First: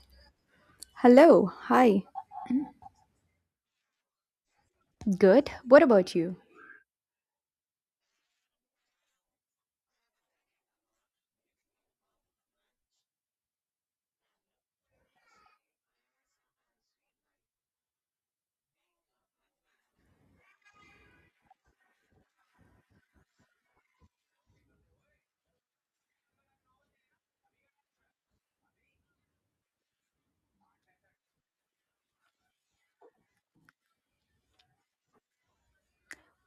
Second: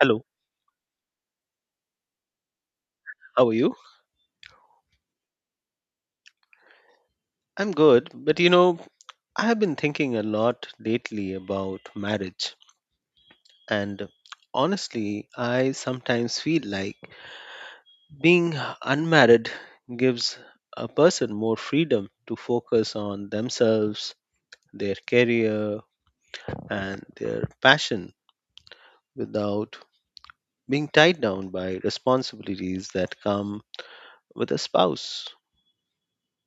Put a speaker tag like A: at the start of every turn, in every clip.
A: Hello,
B: Hello, hi.
A: how are you?
B: Good. What about you?
A: I'm good, but you know, I have been thinking a lot lately about marriage, and honestly, I sometimes feel like being unmarried gives a person more freedom to focus on themselves, their career, and their passion without being tied down by responsibilities that come with a spouse.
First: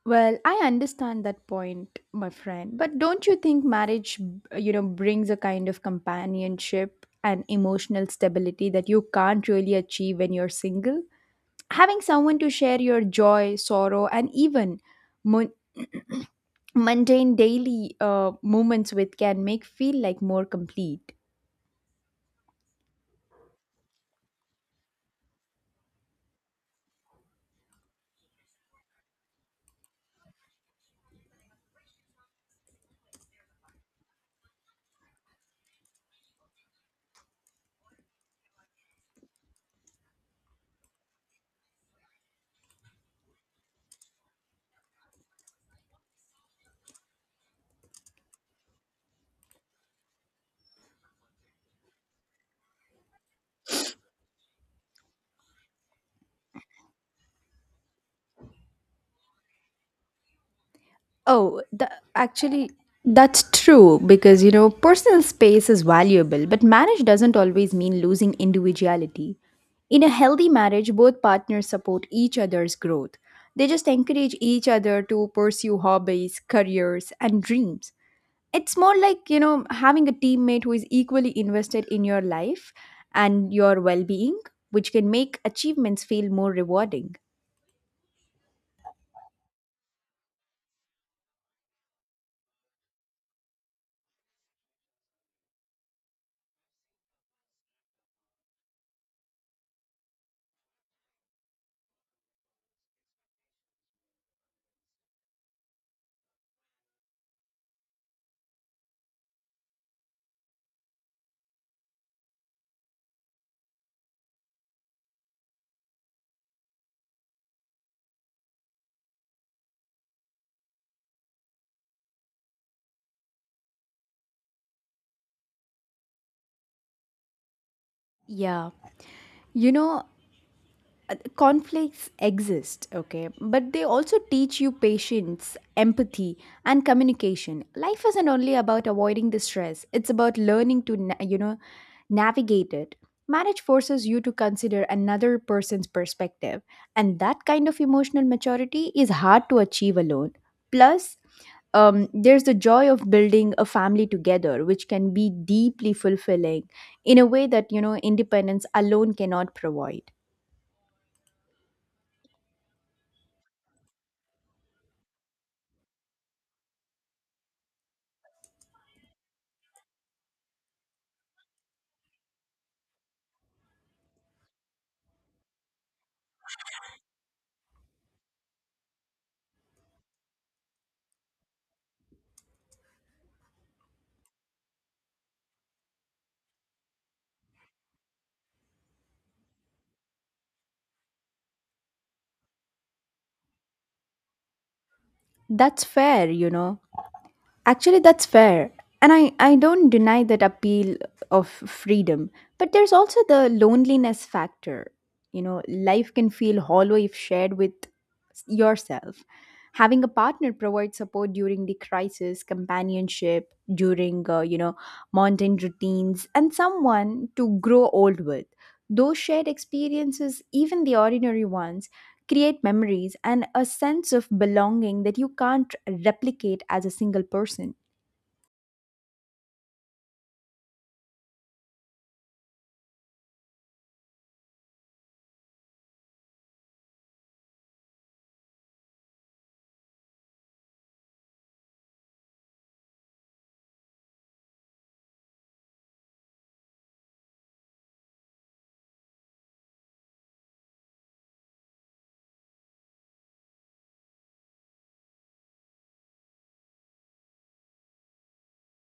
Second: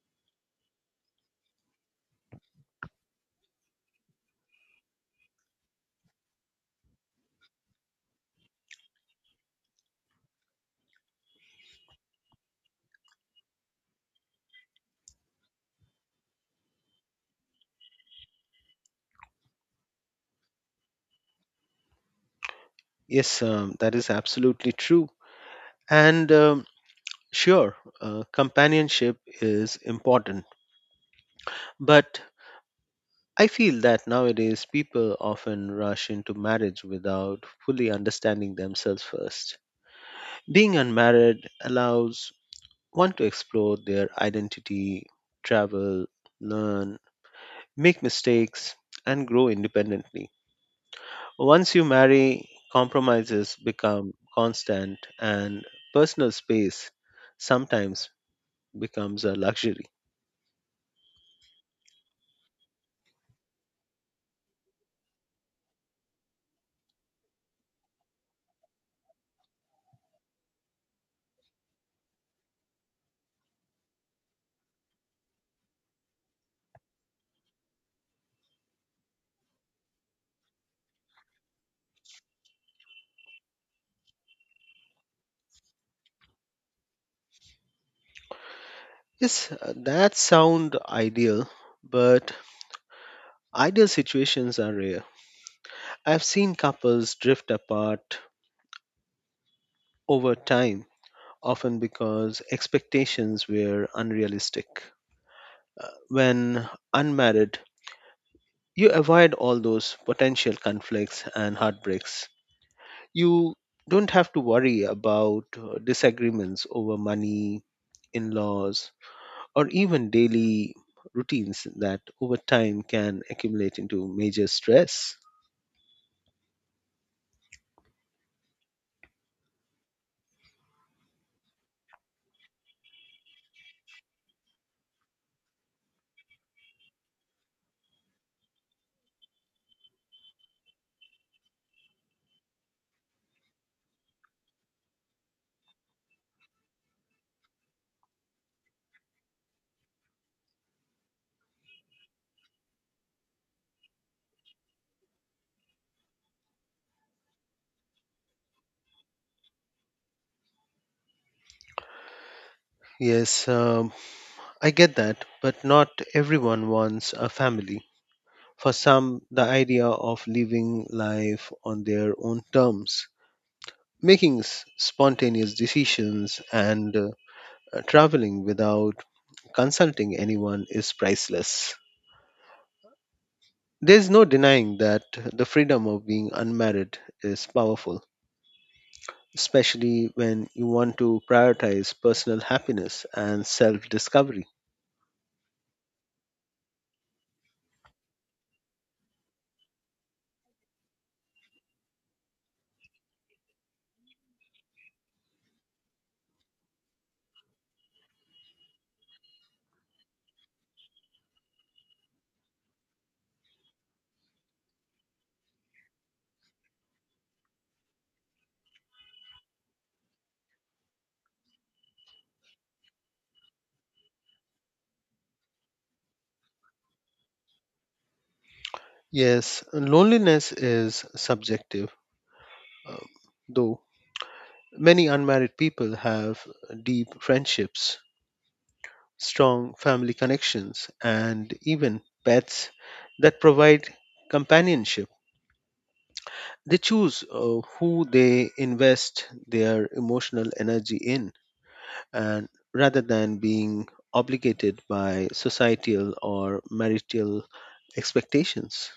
B: Well, I understand that point, my friend. But don't you think marriage, brings a kind of companionship and emotional stability that you can't really achieve when you're single? Having someone to share your joy, sorrow, and even mon- mundane daily moments with can make feel like more complete.
A: Yes, that is absolutely true. And um, Sure, Companionship is important, but I feel that nowadays people often rush into marriage without fully understanding themselves first. Being unmarried allows one to explore their identity, travel, learn, make mistakes, and grow independently. Once you marry, compromises become constant, and personal space sometimes becomes a luxury.
B: Oh, the, actually, that's true because, you know, personal space is valuable, but marriage doesn't always mean losing individuality. In a healthy marriage, both partners support each other's growth. They just encourage each other to pursue hobbies, careers, and dreams. It's more like, you know, having a teammate who is equally invested in your life and your well being, which can make achievements feel more rewarding.
A: Yes, that sound ideal, but ideal situations are rare. I've seen couples drift apart over time, often because expectations were unrealistic. When unmarried, you avoid all those potential conflicts and heartbreaks. You don't have to worry about disagreements over money, in laws, or even daily routines that over time can accumulate into major stress.
B: Yeah. You know, conflicts exist, okay, but they also teach you patience, empathy, and communication. Life isn't only about avoiding the stress, it's about learning to navigate it. Marriage forces you to consider another person's perspective, and that kind of emotional maturity is hard to achieve alone. Plus, there's the joy of building a family together, which can be deeply fulfilling in a way that, you know, independence alone cannot provide.
A: Yes, I get that, but not everyone wants a family. For some, the idea of living life on their own terms, spontaneous decisions, and traveling without consulting anyone is priceless. There's no denying that the freedom of being unmarried is powerful, especially when you want to prioritize personal happiness and self discovery.
B: That's fair, you know. Actually, that's fair. And I don't deny that appeal of freedom. But there's also the loneliness factor. You know, life can feel hollow if shared with yourself. Having a partner provides support during the crisis, companionship, during, mountain routines, and someone to grow old with. Those shared experiences, even the ordinary ones, create memories and a sense of belonging that you can't replicate as a single person.
A: Yes, loneliness is subjective, uh, though many unmarried people have deep friendships, strong family connections, and even pets that provide companionship. They choose who they invest their emotional energy in, and rather than being obligated by societal or marital expectations.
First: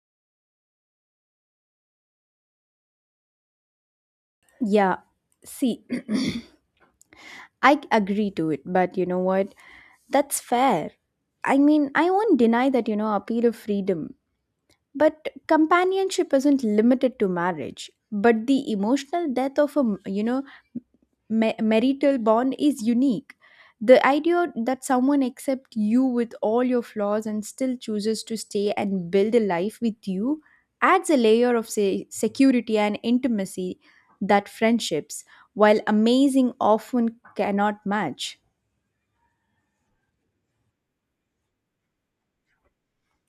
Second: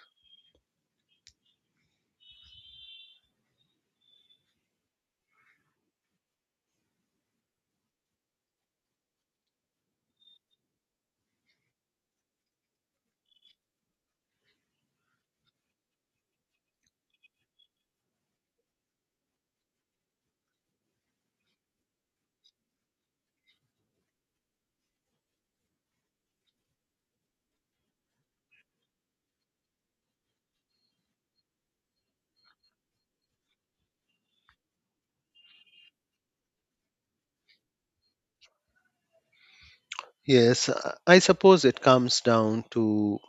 B: Yeah, see, I agree to it, but you know what? That's fair. I mean, I won't deny that, you know, a period of freedom. But companionship isn't limited to marriage, but the emotional death of a, you know, marital bond is unique. The idea that someone accepts you with all your flaws and still chooses to stay and build a life with you adds a layer of, say, security and intimacy that friendships, while amazing, often cannot match.
A: Yes, I suppose it comes down to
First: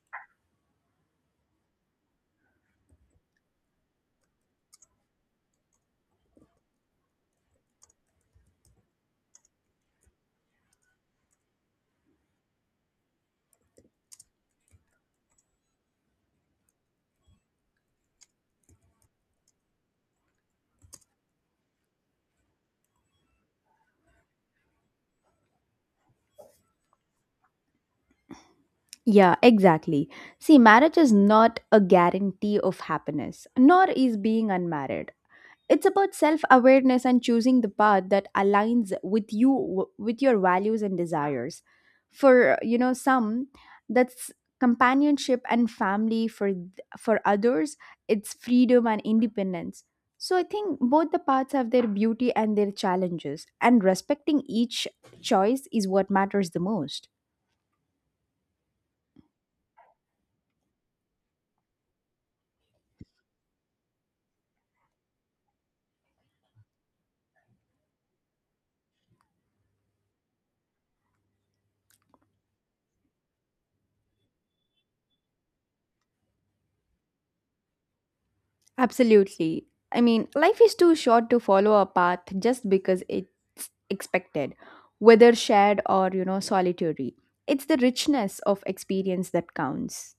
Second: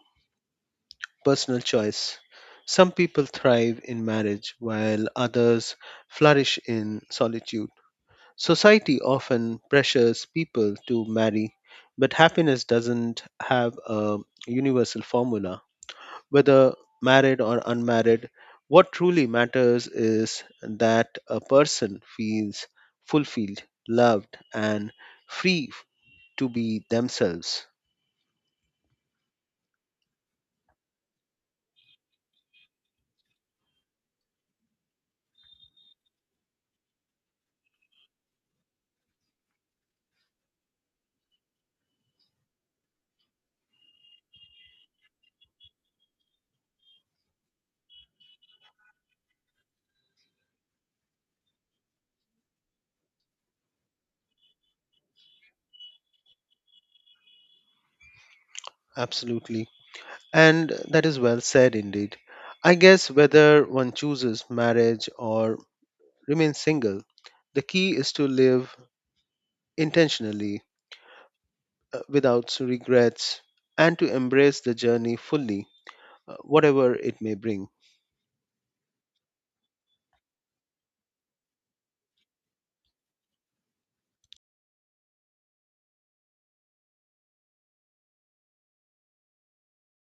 A: personal choice. Some people thrive in marriage while others flourish in solitude. Society often pressures people to marry, but happiness doesn't have a universal formula. Whether married or unmarried, what truly matters is that a person feels fulfilled, loved, and free to be themselves.
B: Yeah, exactly. See, marriage is not a guarantee of happiness, nor is being unmarried. It's about self-awareness and choosing the path that aligns with you, with your values and desires. For, you know, some, that's companionship and family. For for others, it's freedom and independence. So I think both the paths have their beauty and their challenges, and respecting each choice is what matters the most.
A: Absolutely. And that is well said indeed. I guess whether one chooses marriage or remains single, the key is to live intentionally, without regrets and to embrace the journey fully, whatever it may bring.
B: Absolutely. I mean, life is too short to follow a path just because it's expected, whether shared or, you know, solitary. It's the richness of experience that counts.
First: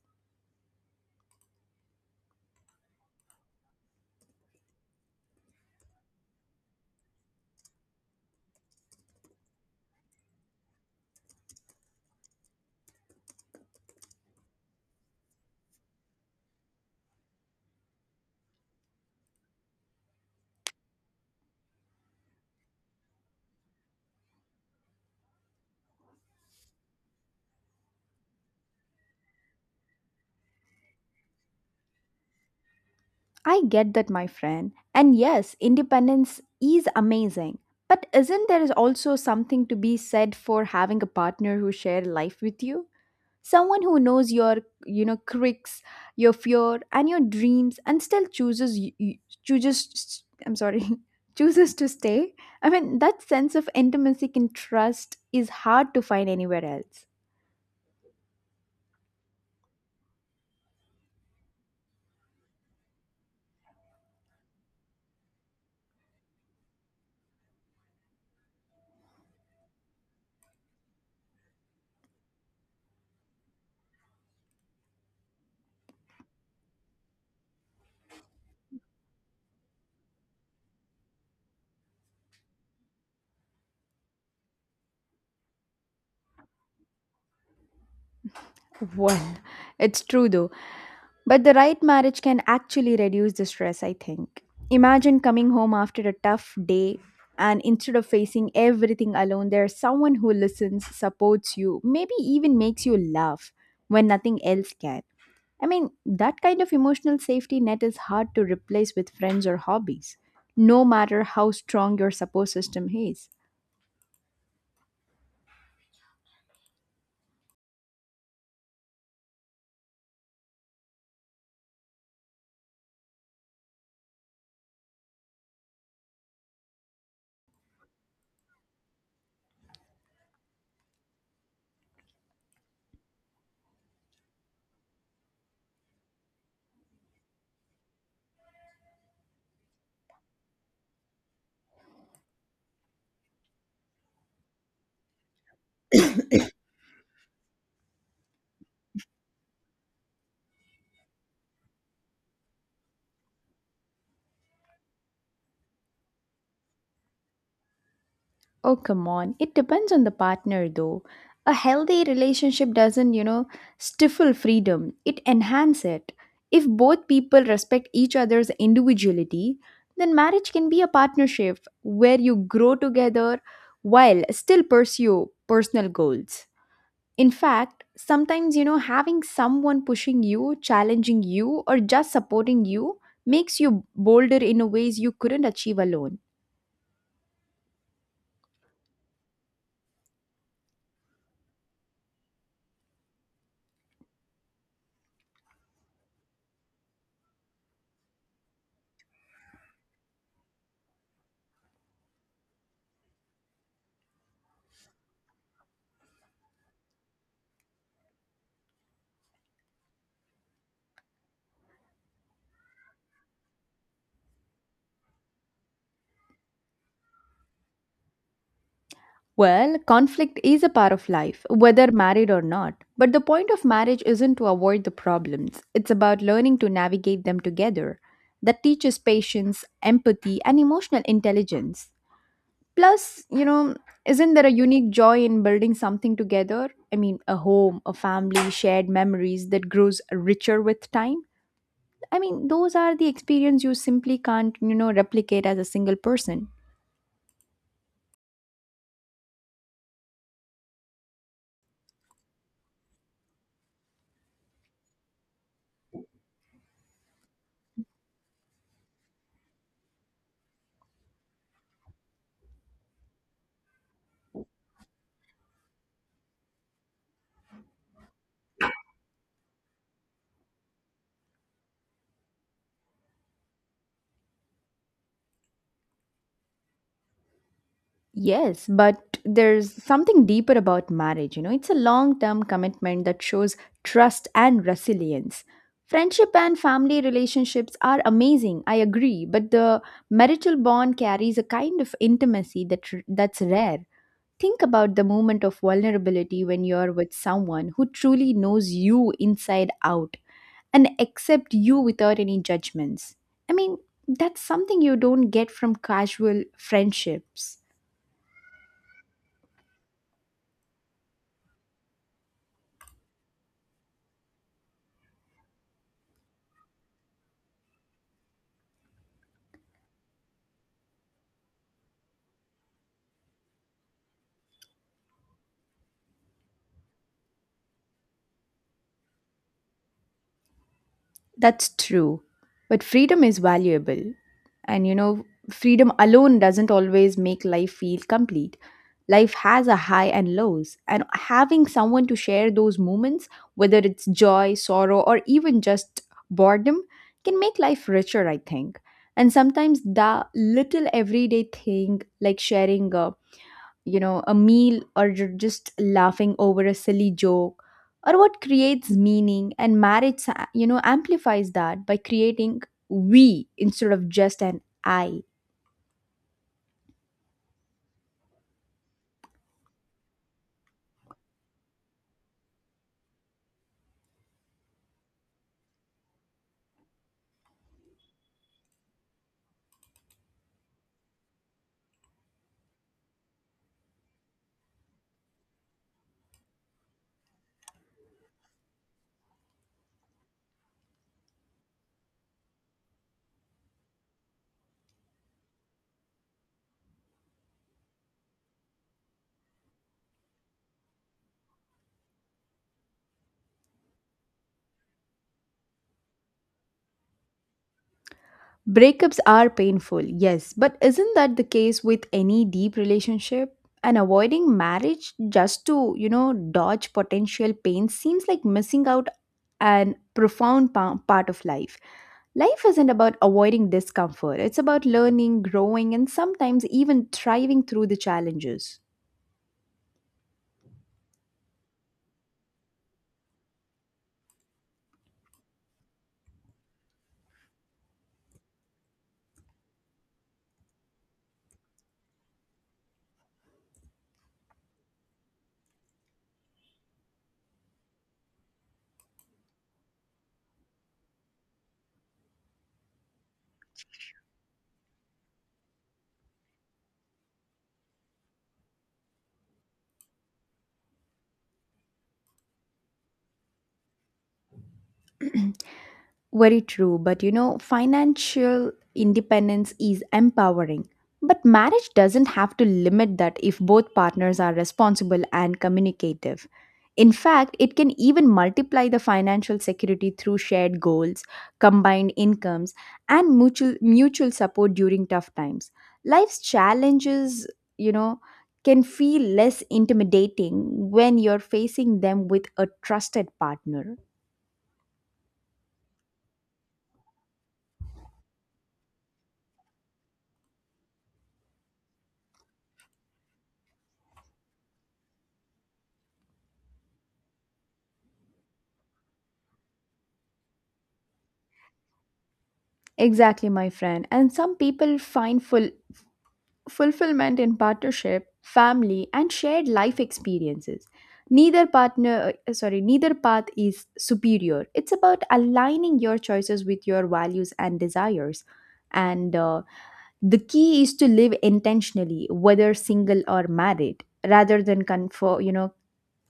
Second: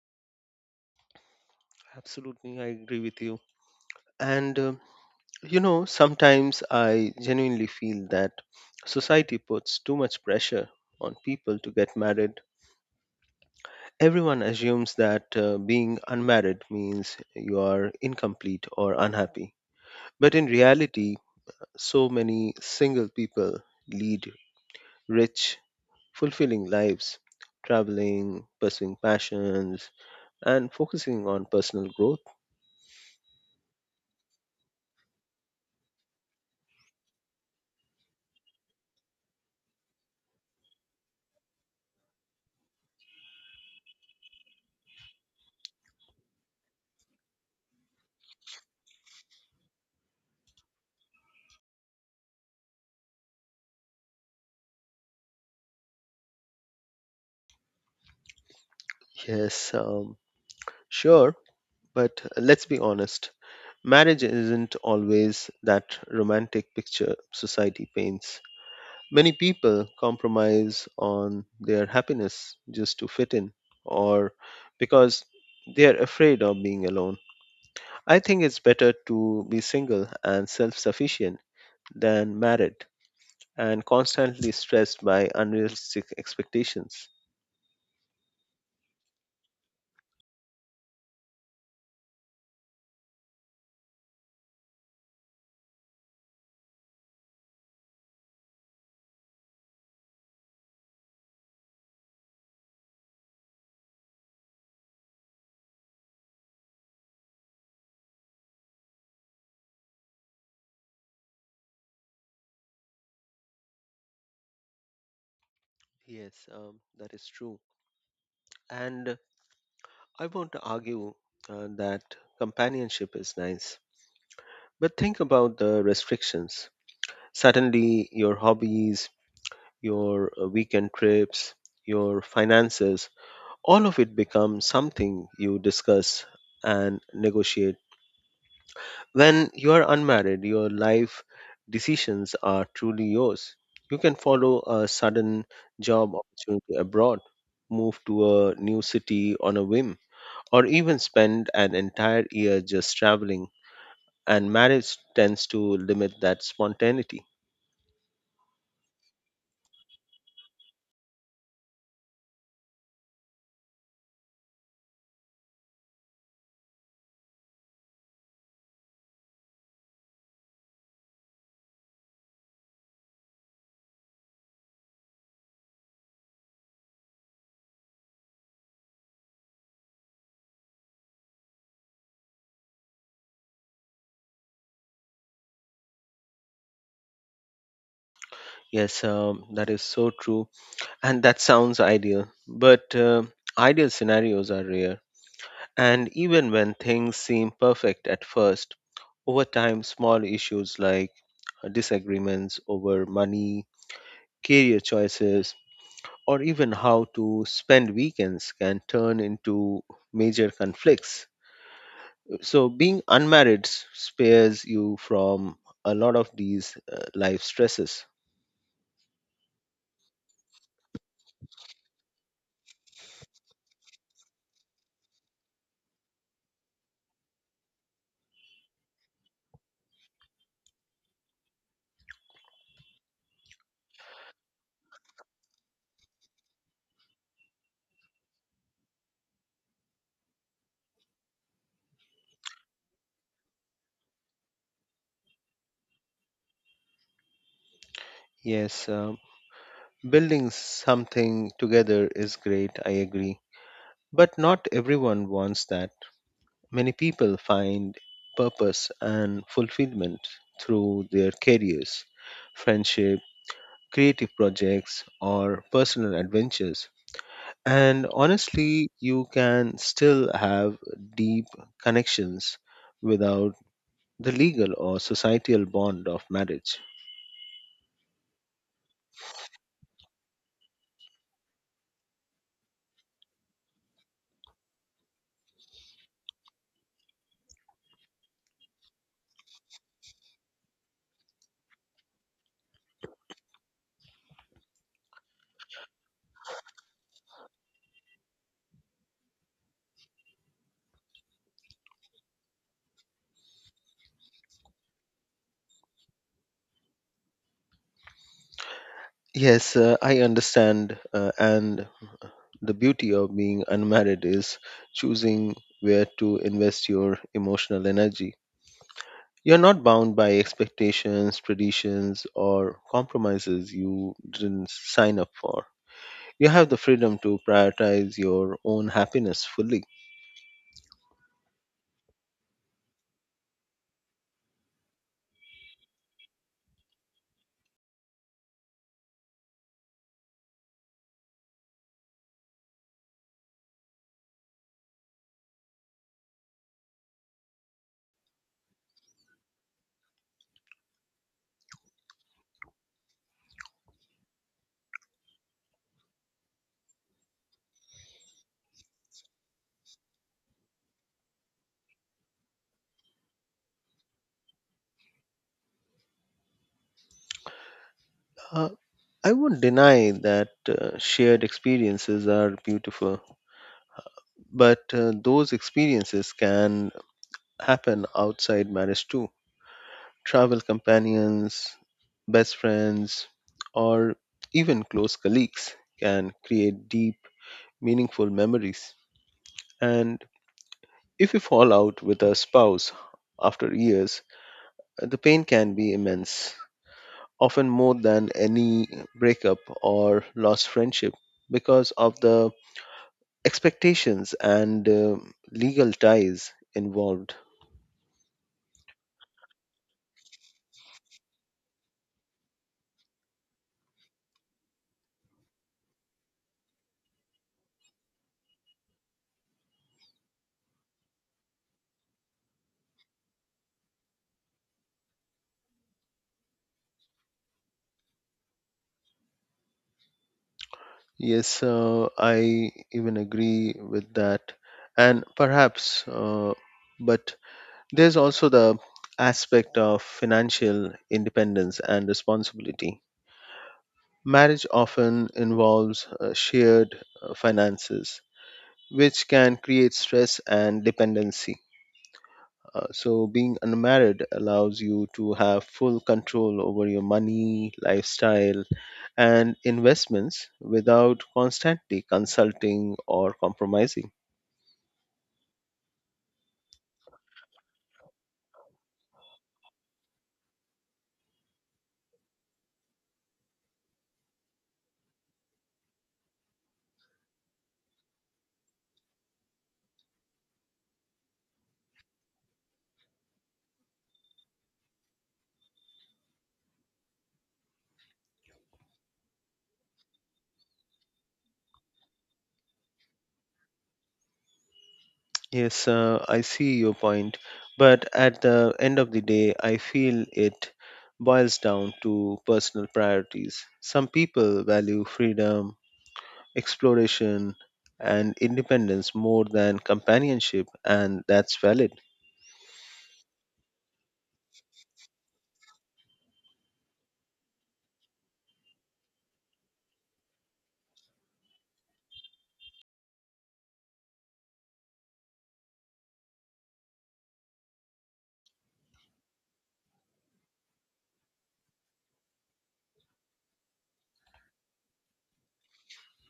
A: Absolutely, I agree with you. And uh, Sometimes I genuinely feel that society puts too much pressure on people to get married. Everyone assumes that being unmarried means you are incomplete or unhappy. But in reality, so many single people lead rich, fulfilling lives, traveling, pursuing passions, and focusing on personal growth.
B: I get that, my friend. And yes, independence is amazing. But isn't there is also something to be said for having a partner who share life with you? Someone who knows your, you know, quirks, your fear, and your dreams, and still chooses. I'm sorry. Chooses to stay. I mean, that sense of intimacy and trust is hard to find anywhere else.
A: Yes, sure, but let's be honest, marriage isn't always that romantic picture society paints. Many people compromise on their happiness just to fit in or because they are afraid of being alone. I think it's better to be single and self sufficient than married and constantly stressed by unrealistic expectations.
B: Well, it's true though, but the right marriage can actually reduce the stress, I think. Imagine coming home after a tough day, and instead of facing everything alone, there's someone who listens, supports you, maybe even makes you laugh when nothing else can. I mean, that kind of emotional safety net is hard to replace with friends or hobbies, no matter how strong your support system is.
A: Yes, that is true. And I want to argue that companionship is nice. But think about the restrictions. Suddenly, your hobbies, your weekend trips, your finances, all of it becomes something you discuss and negotiate. When you are unmarried, your life decisions are truly yours. You can follow a sudden job opportunity abroad, move to a new city on a whim, or even spend an entire year just traveling. And marriage tends to limit that spontaneity.
B: Oh, come on. It depends on the partner, though. A healthy relationship doesn't, you know, stifle freedom, it enhances it. If both people respect each other's individuality, then marriage can be a partnership where you grow together while still pursue personal goals. In fact, sometimes, you know, having someone pushing you, challenging you, or just supporting you makes you bolder in ways you couldn't achieve alone.
A: Yes, that is so true. And that sounds ideal, but ideal scenarios are rare. And even when things seem perfect at first, over time, small issues like disagreements over money, career choices, or even how to spend weekends can turn into major conflicts. So, spares you from a lot of these life stresses.
B: Well, conflict is a part of life, whether married or not. But the point of marriage isn't to avoid the problems, it's about learning to navigate them together. That teaches patience, empathy, and emotional intelligence. Plus, you know, isn't there a unique joy in building something together? I mean, a home, a family, shared memories that grows richer with time? I mean, those are the experience you simply can't, you know, replicate as a single person.
A: Yes, building something together is great, I agree. But not everyone wants that. Many people find purpose and fulfillment through their careers, friendship, creative projects, or personal adventures. And honestly, you can still have deep connections without the legal or societal bond of marriage.
B: Yes, but there's something deeper about marriage, you know. It's a long-term commitment that shows trust and resilience. Friendship and family relationships are amazing, I agree, but the marital bond carries a kind of intimacy that that's rare. Think about the moment of vulnerability when you're with someone who truly knows you inside out and accept you without any judgments. I mean, that's something you don't get from casual friendships.
A: Yes, I understand. And the beauty of being unmarried is choosing where to invest your emotional energy. You're not bound by expectations, traditions, or compromises you didn't sign up for. You have the freedom to prioritize your own happiness fully.
B: That's true. But freedom is valuable. And you know, freedom alone doesn't always make life feel complete. Life has a high and lows, and having someone to share those moments, whether it's joy, sorrow, or even just boredom, can make life richer, I think. And sometimes the little everyday thing, like sharing a, you know, a meal or just laughing over a silly joke or what creates meaning, and marriage, you know, amplifies that by creating we instead of just an I.
A: Uh, I won't deny that shared experiences are beautiful, but those experiences can happen outside marriage too. Travel companions, best friends, or even close colleagues can create deep, meaningful memories. And if you fall out with a spouse after years, the pain can be immense, often more than any breakup or lost friendship, because of the expectations and legal ties involved.
B: Breakups are painful, yes, but isn't that the case with any deep relationship? And avoiding marriage just to, you know, dodge potential pain seems like missing out an profound part of life. Life isn't about avoiding discomfort, it's about learning, growing, and sometimes even thriving through the challenges.
A: Yes, I even agree with that. And perhaps, uh, but there's also the aspect of financial independence and responsibility. Marriage often involves shared finances, which can create stress and dependency. So, being unmarried allows you to have full control over your money, lifestyle, and investments without constantly consulting or compromising.
B: Very true, but you know, financial independence is empowering. But marriage doesn't have to limit that if both partners are responsible and communicative. In fact, it can even multiply the financial security through shared goals, combined incomes, and mutual support during tough times. Life's challenges, you know, can feel less intimidating when you're facing them with a trusted partner.
A: Yes, I see your point, but at the end of the day, I feel it boils down to personal priorities. Some people value freedom, exploration, and independence more than companionship, and that's valid.
B: Exactly, my friend. And some people find full fulfillment in partnership, family, and shared life experiences. Neither partner, sorry, neither path is superior. It's about aligning your choices with your values and desires. And the key is to live intentionally, whether single or married, rather than conform, you know,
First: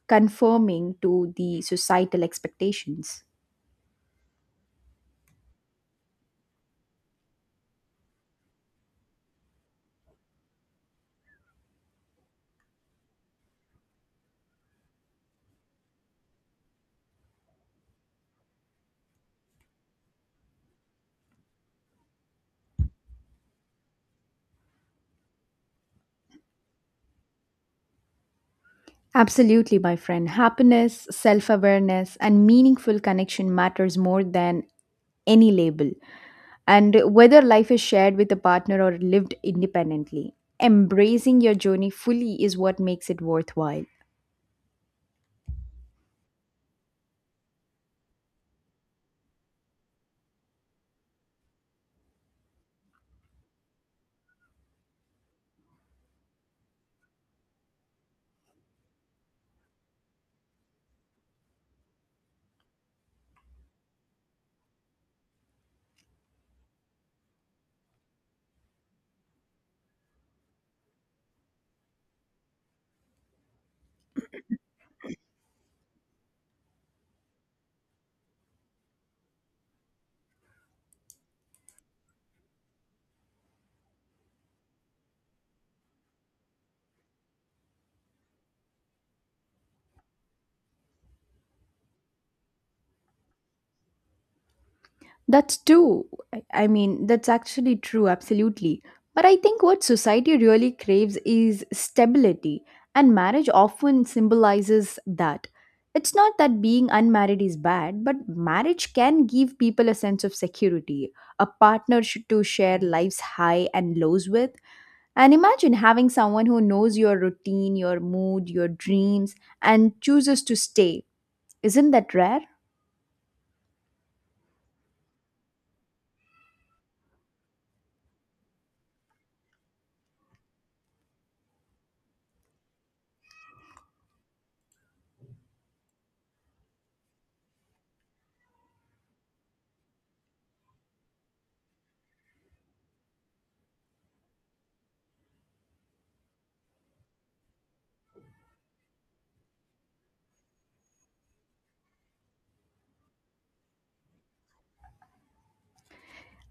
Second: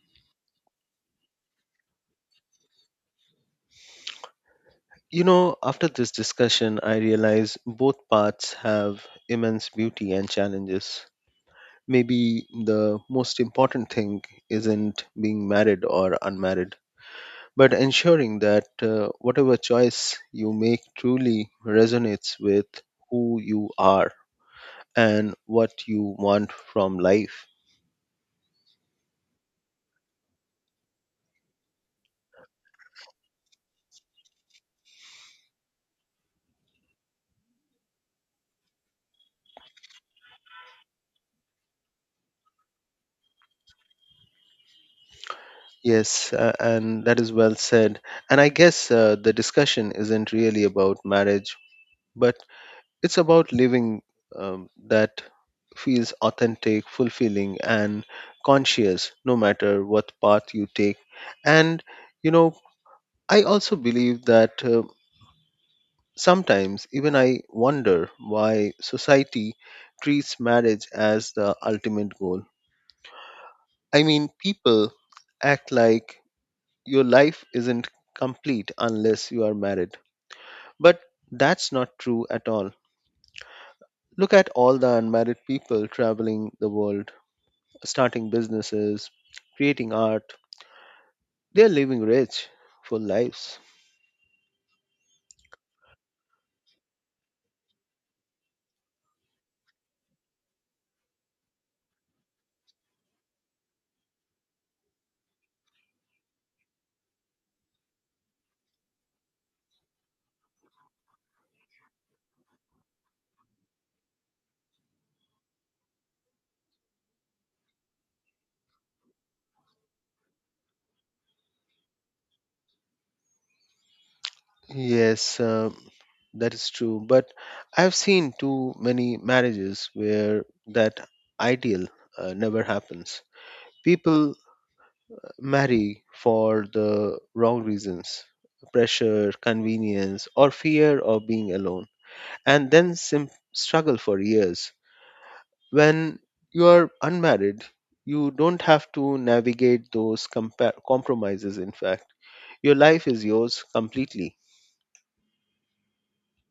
B: conforming to the societal expectations.
A: You know, after this discussion, I realize both paths have immense beauty and challenges. Maybe the most important thing isn't being married or unmarried, but ensuring that whatever choice you make truly resonates with who you are and what you want from life.
B: Absolutely, my friend. Happiness, self awareness, and meaningful connection matters more than any label. And whether life is shared with a partner or lived independently, embracing your journey fully is what makes it worthwhile.
A: Yes, and that is well said. And I guess the discussion isn't really about marriage, but it's about living that feels authentic, fulfilling, and conscious, no matter what path you take. And, you know, I also believe that, sometimes even I wonder why society treats marriage as the ultimate goal. I mean, people act like your life isn't complete unless you are married. But that's not true at all. Look at all the unmarried people traveling the world, starting businesses, creating art. They're living rich, full lives.
B: That's true. I mean, that's actually true, absolutely. But I think what society really craves is stability, and marriage often symbolizes that. It's not that being unmarried is bad, but marriage can give people a sense of security, a to share life's high and lows with. And imagine having someone who knows your routine, your mood, your dreams, and chooses to stay. Isn't that rare?
A: Yes, that is true. But I've seen too many marriages where that ideal never happens. People marry for the wrong reasons: pressure, convenience, or fear of being alone, and then struggle for years. When you are unmarried, you don't have to navigate those compromises, in fact. Your life is yours completely.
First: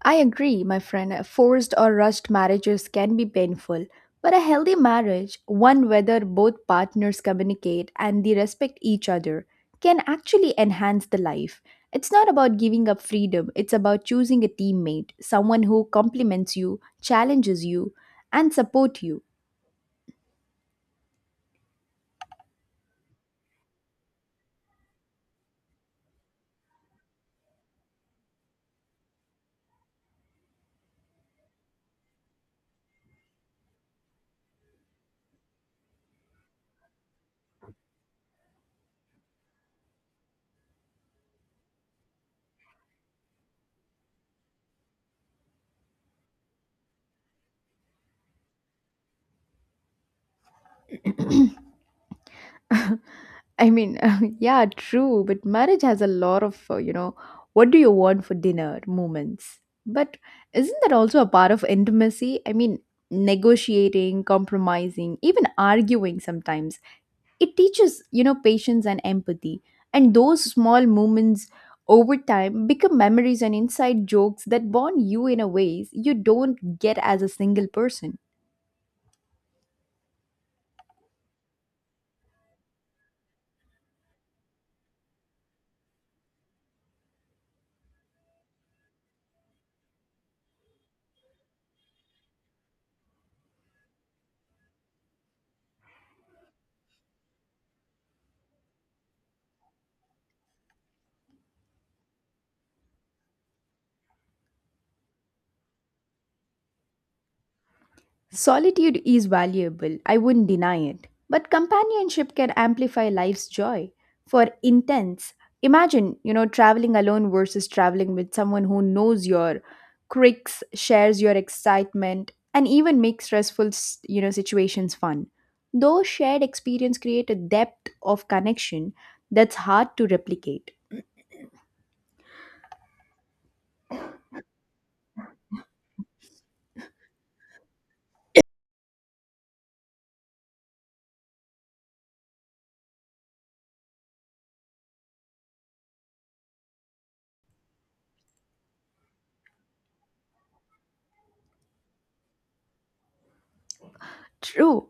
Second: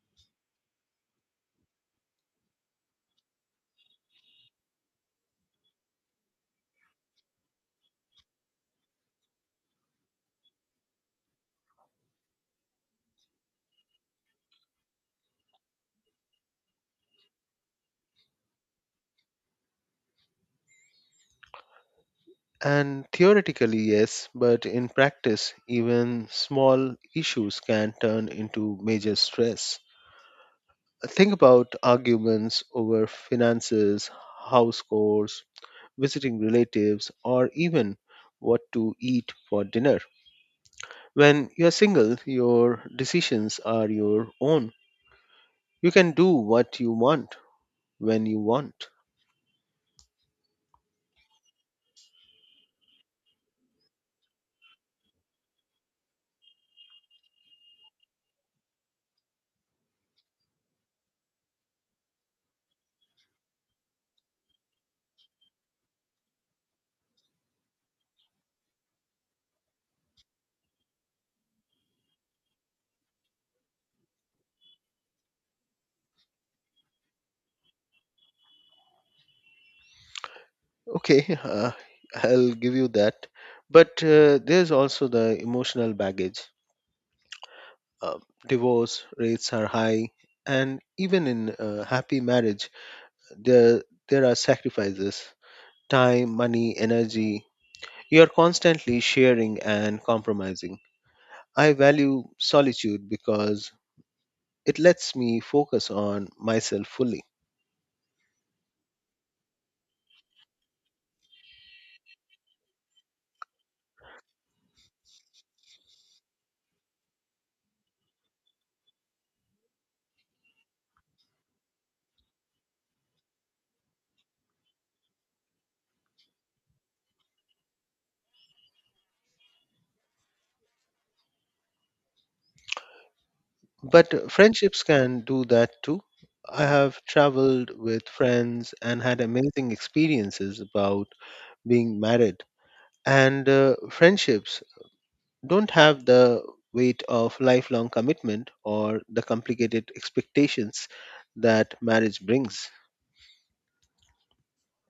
B: I agree, my friend. Forced or rushed marriages can be painful, but a healthy marriage, one whether both partners communicate and they respect each other, can actually enhance the life. It's not about giving up freedom, it's about choosing a teammate, someone who compliments you, challenges you, and support you.
A: And theoretically, yes, but in practice, even small issues can turn into major stress. Think about arguments over finances, house chores, visiting relatives, or even what to eat for dinner. When you're single, your decisions are your own. You can do what you want when you want.
B: I mean, yeah, true, but marriage has a lot of, you know, what do you want for dinner moments. But isn't that also a part of intimacy? I mean, negotiating, compromising, even arguing sometimes. It teaches, you know, patience and empathy. And those small moments over time become memories and inside jokes that bond you in a ways you don't get as a single person.
A: Okay, I'll give you that. But there's also the emotional baggage. Uh, Divorce rates are high, and even in a happy marriage, there there are sacrifices: time, money, energy. You are constantly sharing and compromising. I value solitude because it lets me focus on myself fully.
B: Solitude is valuable, I wouldn't deny it. But companionship can amplify life's joy. For intense, imagine, you know, traveling alone versus traveling with someone who knows your quirks, shares your excitement, and even makes stressful, you know, situations fun. Those shared experience create a depth of connection that's hard to replicate.
A: But friendships can do that too. I have traveled with friends and had amazing experiences about being married. And friendships don't have the weight of lifelong commitment or the complicated expectations that marriage brings.
B: True.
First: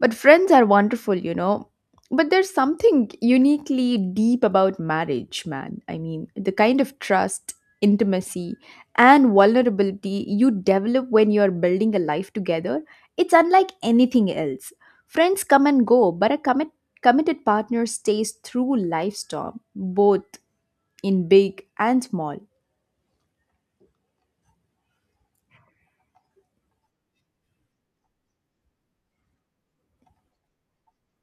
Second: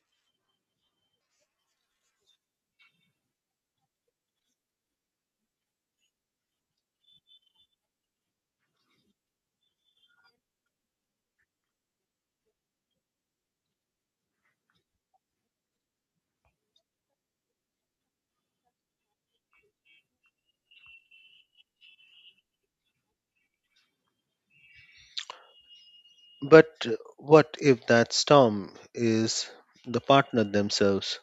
B: But friends are wonderful, you know. But there's something uniquely deep about marriage, man. I mean, the kind of trust, intimacy, and vulnerability you develop when you're building a life together, it's unlike anything else. Friends come and go, but a committed partner stays through life storm, both in big and small.
A: But what if that storm is the partner themselves?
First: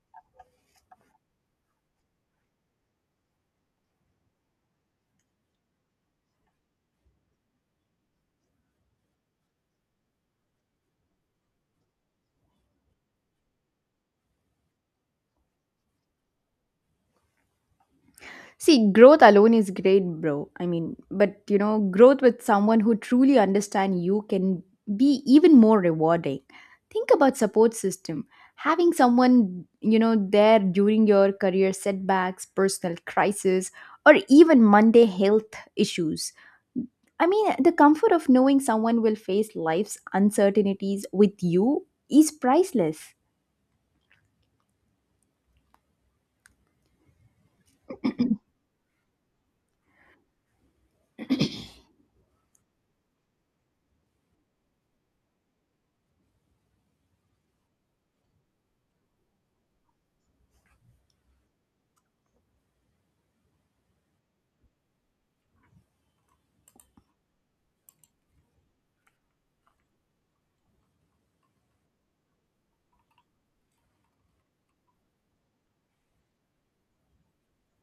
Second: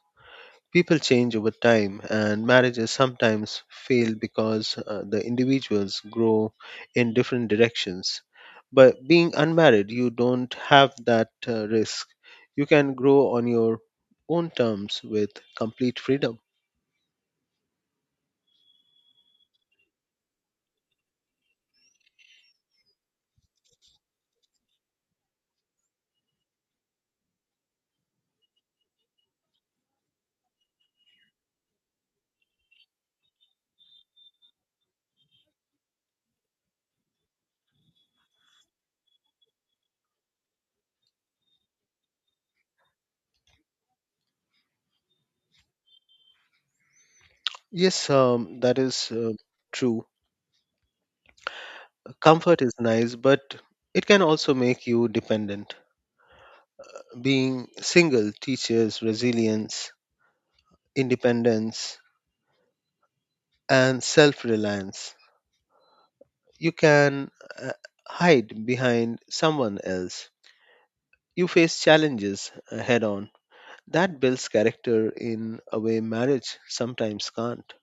A: People change over time, and marriages sometimes fail because the individuals grow in different directions. But being unmarried, you don't have that risk. You can grow on your own terms with complete freedom.
B: See, growth alone is great, bro. I mean, but you know, growth with someone who truly understands you can be even more rewarding. Think about support system. Having someone, you know, there during your career setbacks, personal crisis, or even Monday health issues. I mean, the comfort of knowing someone will face life's uncertainties with you is priceless.
A: Yes, that is true. Comfort is nice, but it can also make you dependent. Being single teaches resilience, independence, and self reliance. You can uh, hide behind someone else. You face challenges head on. That builds character in a way marriage sometimes can't.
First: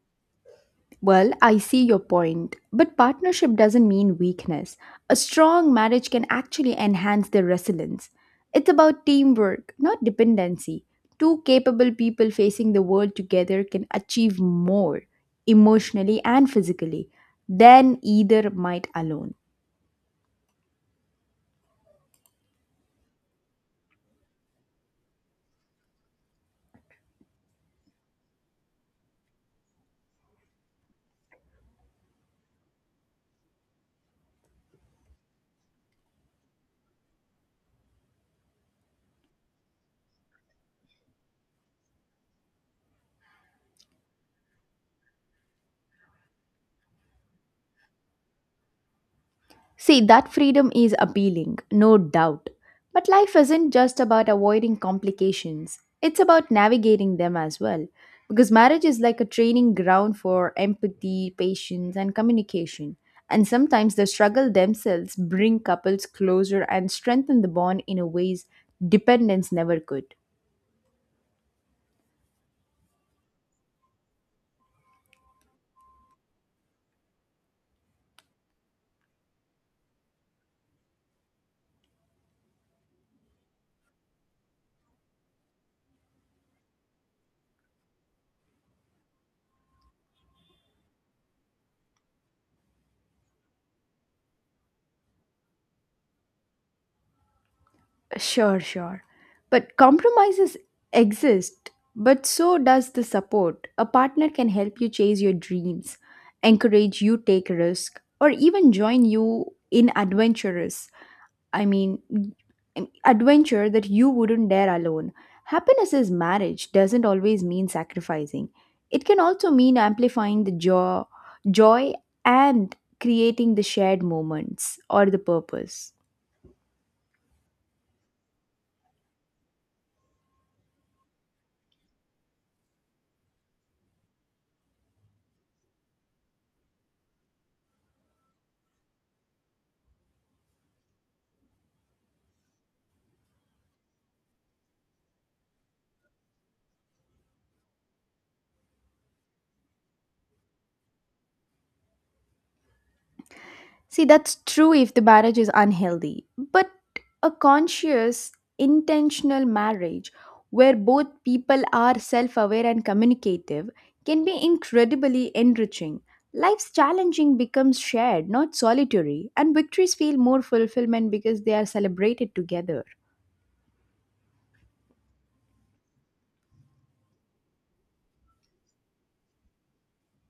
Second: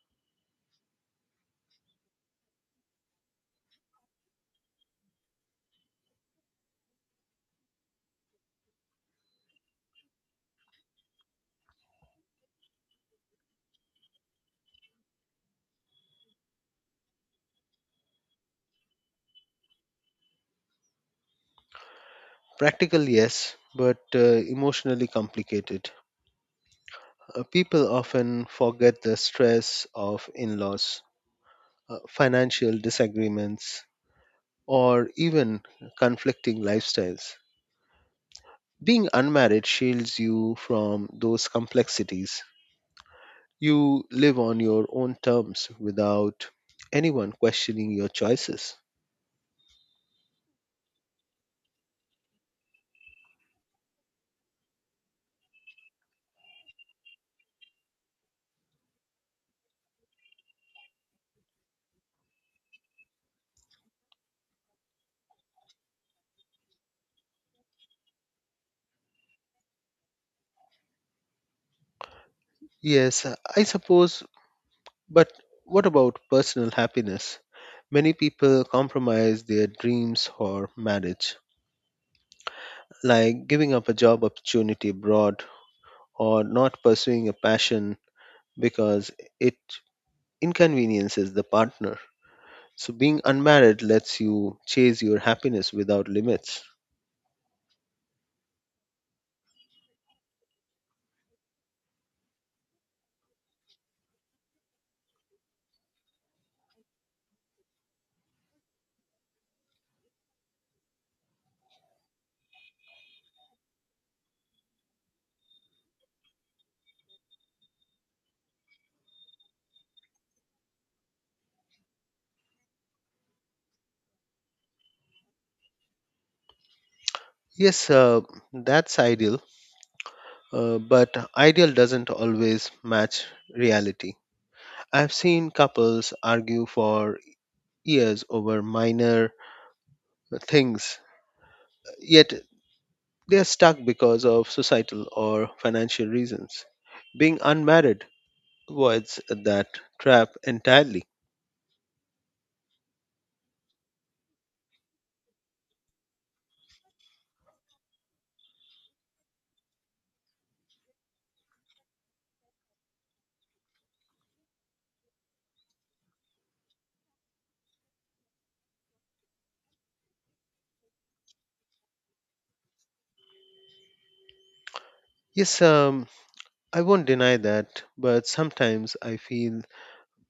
B: Well, I see your point, but partnership doesn't mean weakness. A strong marriage can actually enhance their resilience. It's about teamwork, not dependency. Two capable people facing the world together can achieve more, emotionally and physically, than either might alone.
A: Practical, yes, but emotionally complicated. People often forget the stress of in laws, financial disagreements, or even conflicting lifestyles. Being unmarried shields you from those complexities. You live on your own terms without anyone questioning your choices.
B: See, that freedom is appealing, no doubt. But life isn't just about avoiding complications, it's about navigating them as well. Because marriage is like a training ground for empathy, patience, and communication. And sometimes the struggle themselves bring couples closer and strengthen the bond in a ways dependence never could.
A: Yes, I suppose, but what about personal happiness? Many people compromise their dreams for marriage, like giving up a job opportunity abroad or not pursuing a passion because it inconveniences the partner. So, being unmarried lets you chase your happiness without limits.
B: Sure, sure. But compromises exist, but so does the support. A partner can help you chase your dreams, encourage you take risk, or even join you in adventurous. I mean, adventure that you wouldn't dare alone. Happiness is marriage doesn't always mean sacrificing. It can also mean amplifying the joy and creating the shared moments or the purpose.
A: Yes, that's ideal, but ideal doesn't always match reality. I've seen couples argue for years over minor things, yet they are stuck because of societal or financial reasons. Being unmarried avoids that trap entirely.
B: See, that's true if the marriage is unhealthy, but a conscious, intentional marriage where both people are self aware and communicative can be incredibly enriching. Life's challenging becomes shared, not solitary, and victories feel more fulfillment because they are celebrated together.
A: Yes, I won't deny that, but sometimes I feel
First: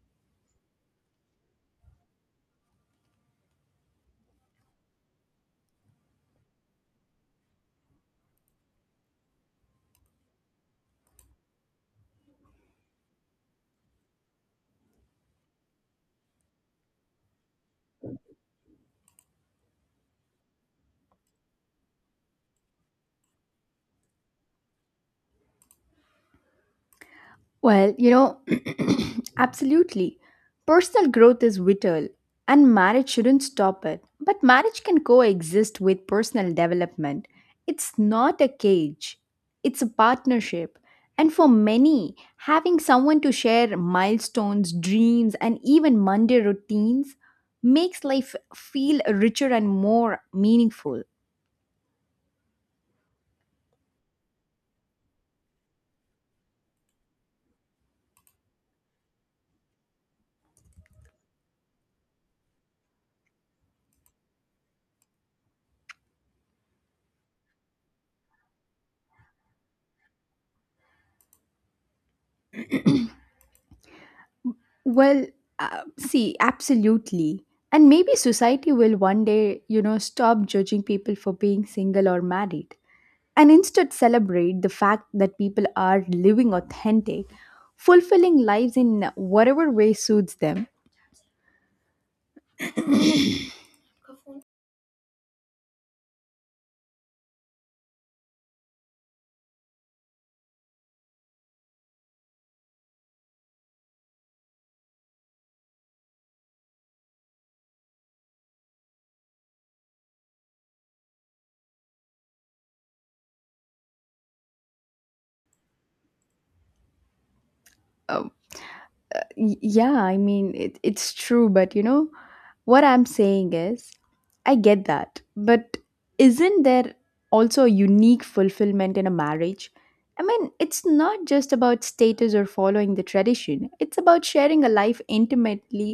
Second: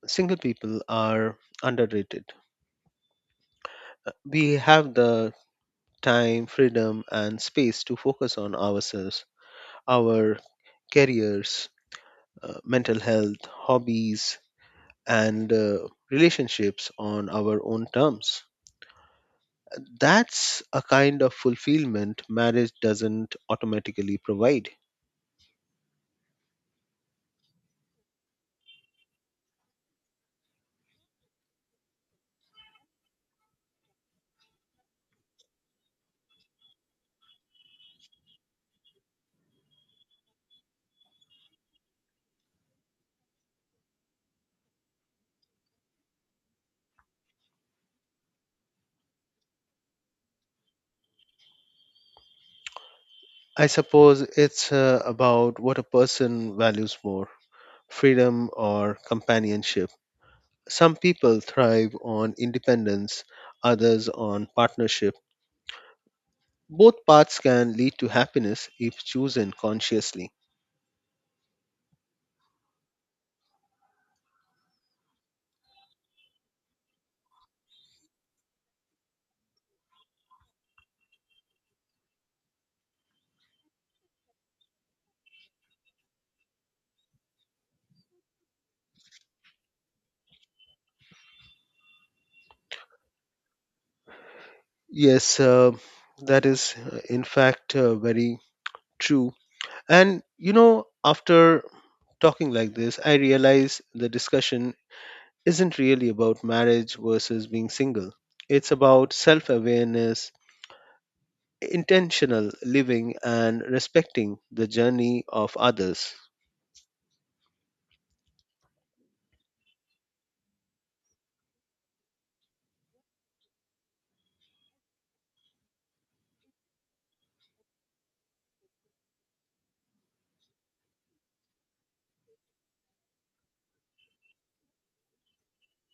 A: single people are underrated. We have the time, freedom, and space to focus on ourselves, our careers, mental health, hobbies, and relationships on our own terms. That's a kind of fulfillment marriage doesn't automatically provide.
B: Well, you know, absolutely. Personal growth is vital, and marriage shouldn't stop it. But marriage can coexist with personal development. It's not a cage, it's a partnership. And for many, having someone to share milestones, dreams, and even Monday routines makes life feel richer and more meaningful.
A: I suppose it's about what a person values more: freedom or companionship. Some people thrive on independence, others on partnership. Both paths can lead to happiness if chosen consciously.
B: Well, see, absolutely. And maybe society will one day, you know, stop judging people for being single or married and instead celebrate the fact that people are living authentic, fulfilling lives in whatever way suits them.
A: Yes, that is, in fact, very true. And you know, after talking like this, I realize the discussion isn't really about marriage versus being single. It's about self awareness, intentional living, and respecting the journey of others.
B: Uh, yeah, I mean, it's true, but you know, what I'm saying is, I get that, but isn't there also a unique fulfillment in a marriage? I mean, it's not just about status or following the tradition. It's about sharing a life intimately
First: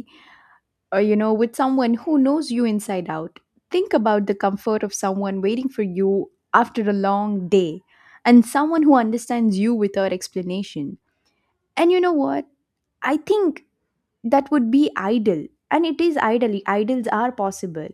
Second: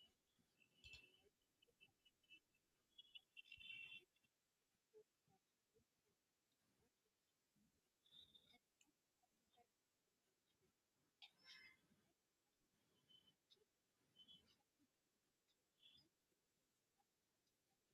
B: or, you know, with someone who knows you inside out. Think about the comfort of someone waiting for you after a long day and someone who understands you without explanation. And you know what? I think that would be ideal. And it is ideally, ideals are possible.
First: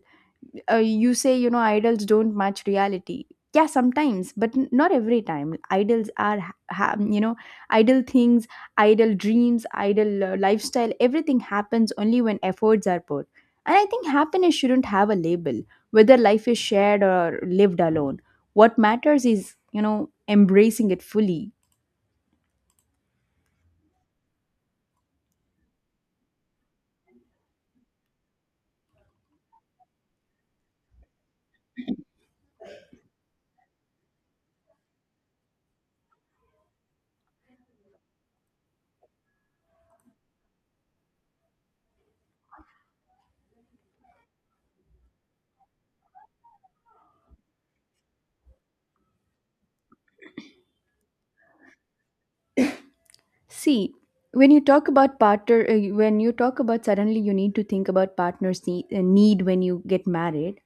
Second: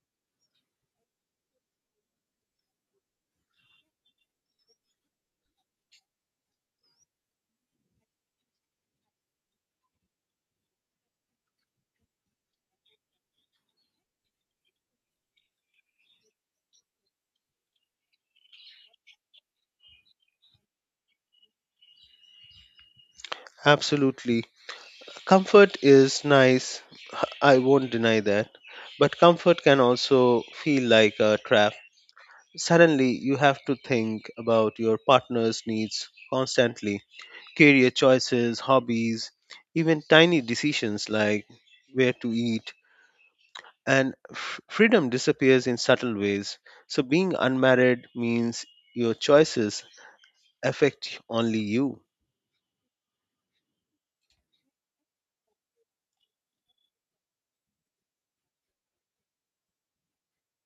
B: You say, you know, idols don't match reality. Yeah, sometimes, but n- not every time. Idols are you know, idle things, idle dreams, idle lifestyle. Everything happens only when efforts are put. And I think happiness shouldn't have a label. Whether life is shared or lived alone, what matters is, you know, embracing it fully.
A: Absolutely. Comfort is nice, I won't deny that. But comfort can also feel like a trap. Suddenly, you have to think about your partner's needs constantly. Career choices, hobbies, even tiny decisions like where to eat. And freedom disappears in subtle ways. So, being unmarried means your choices affect only you.
B: See, when you talk about partner, when you talk about suddenly you need to think about need when you get married.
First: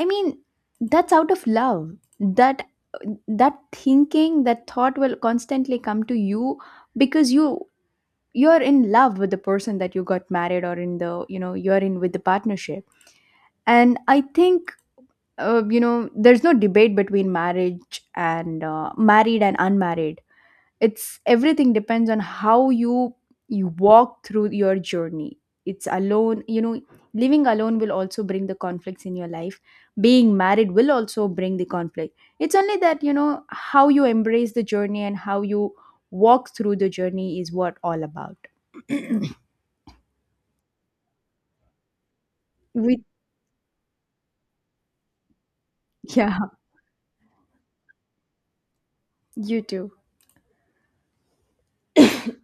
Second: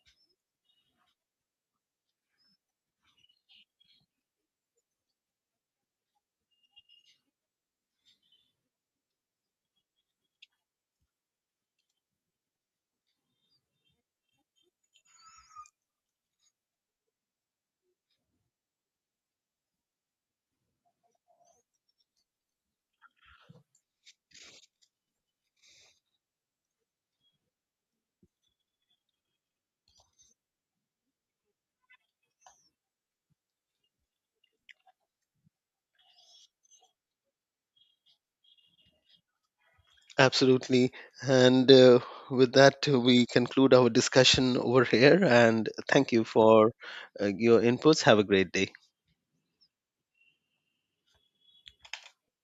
B: I mean, that's out of love. That that thinking, that thought will constantly come to you because you're in love with the person that you got married, or in the, you know, you're in with the partnership. And I think, you know, there's no debate between marriage and, married and unmarried. It's everything depends on how you, you walk through your journey. It's alone, you know, living alone will also bring the conflicts in your life. Being married will also bring the conflict. It's only that, you know, how you embrace the journey and how you walk through the journey is what all about.
A: Absolutely. And with that,
B: We,
A: we conclude our discussion over here. And thank you
B: yeah,
A: for your inputs. Have a great day.
B: you too.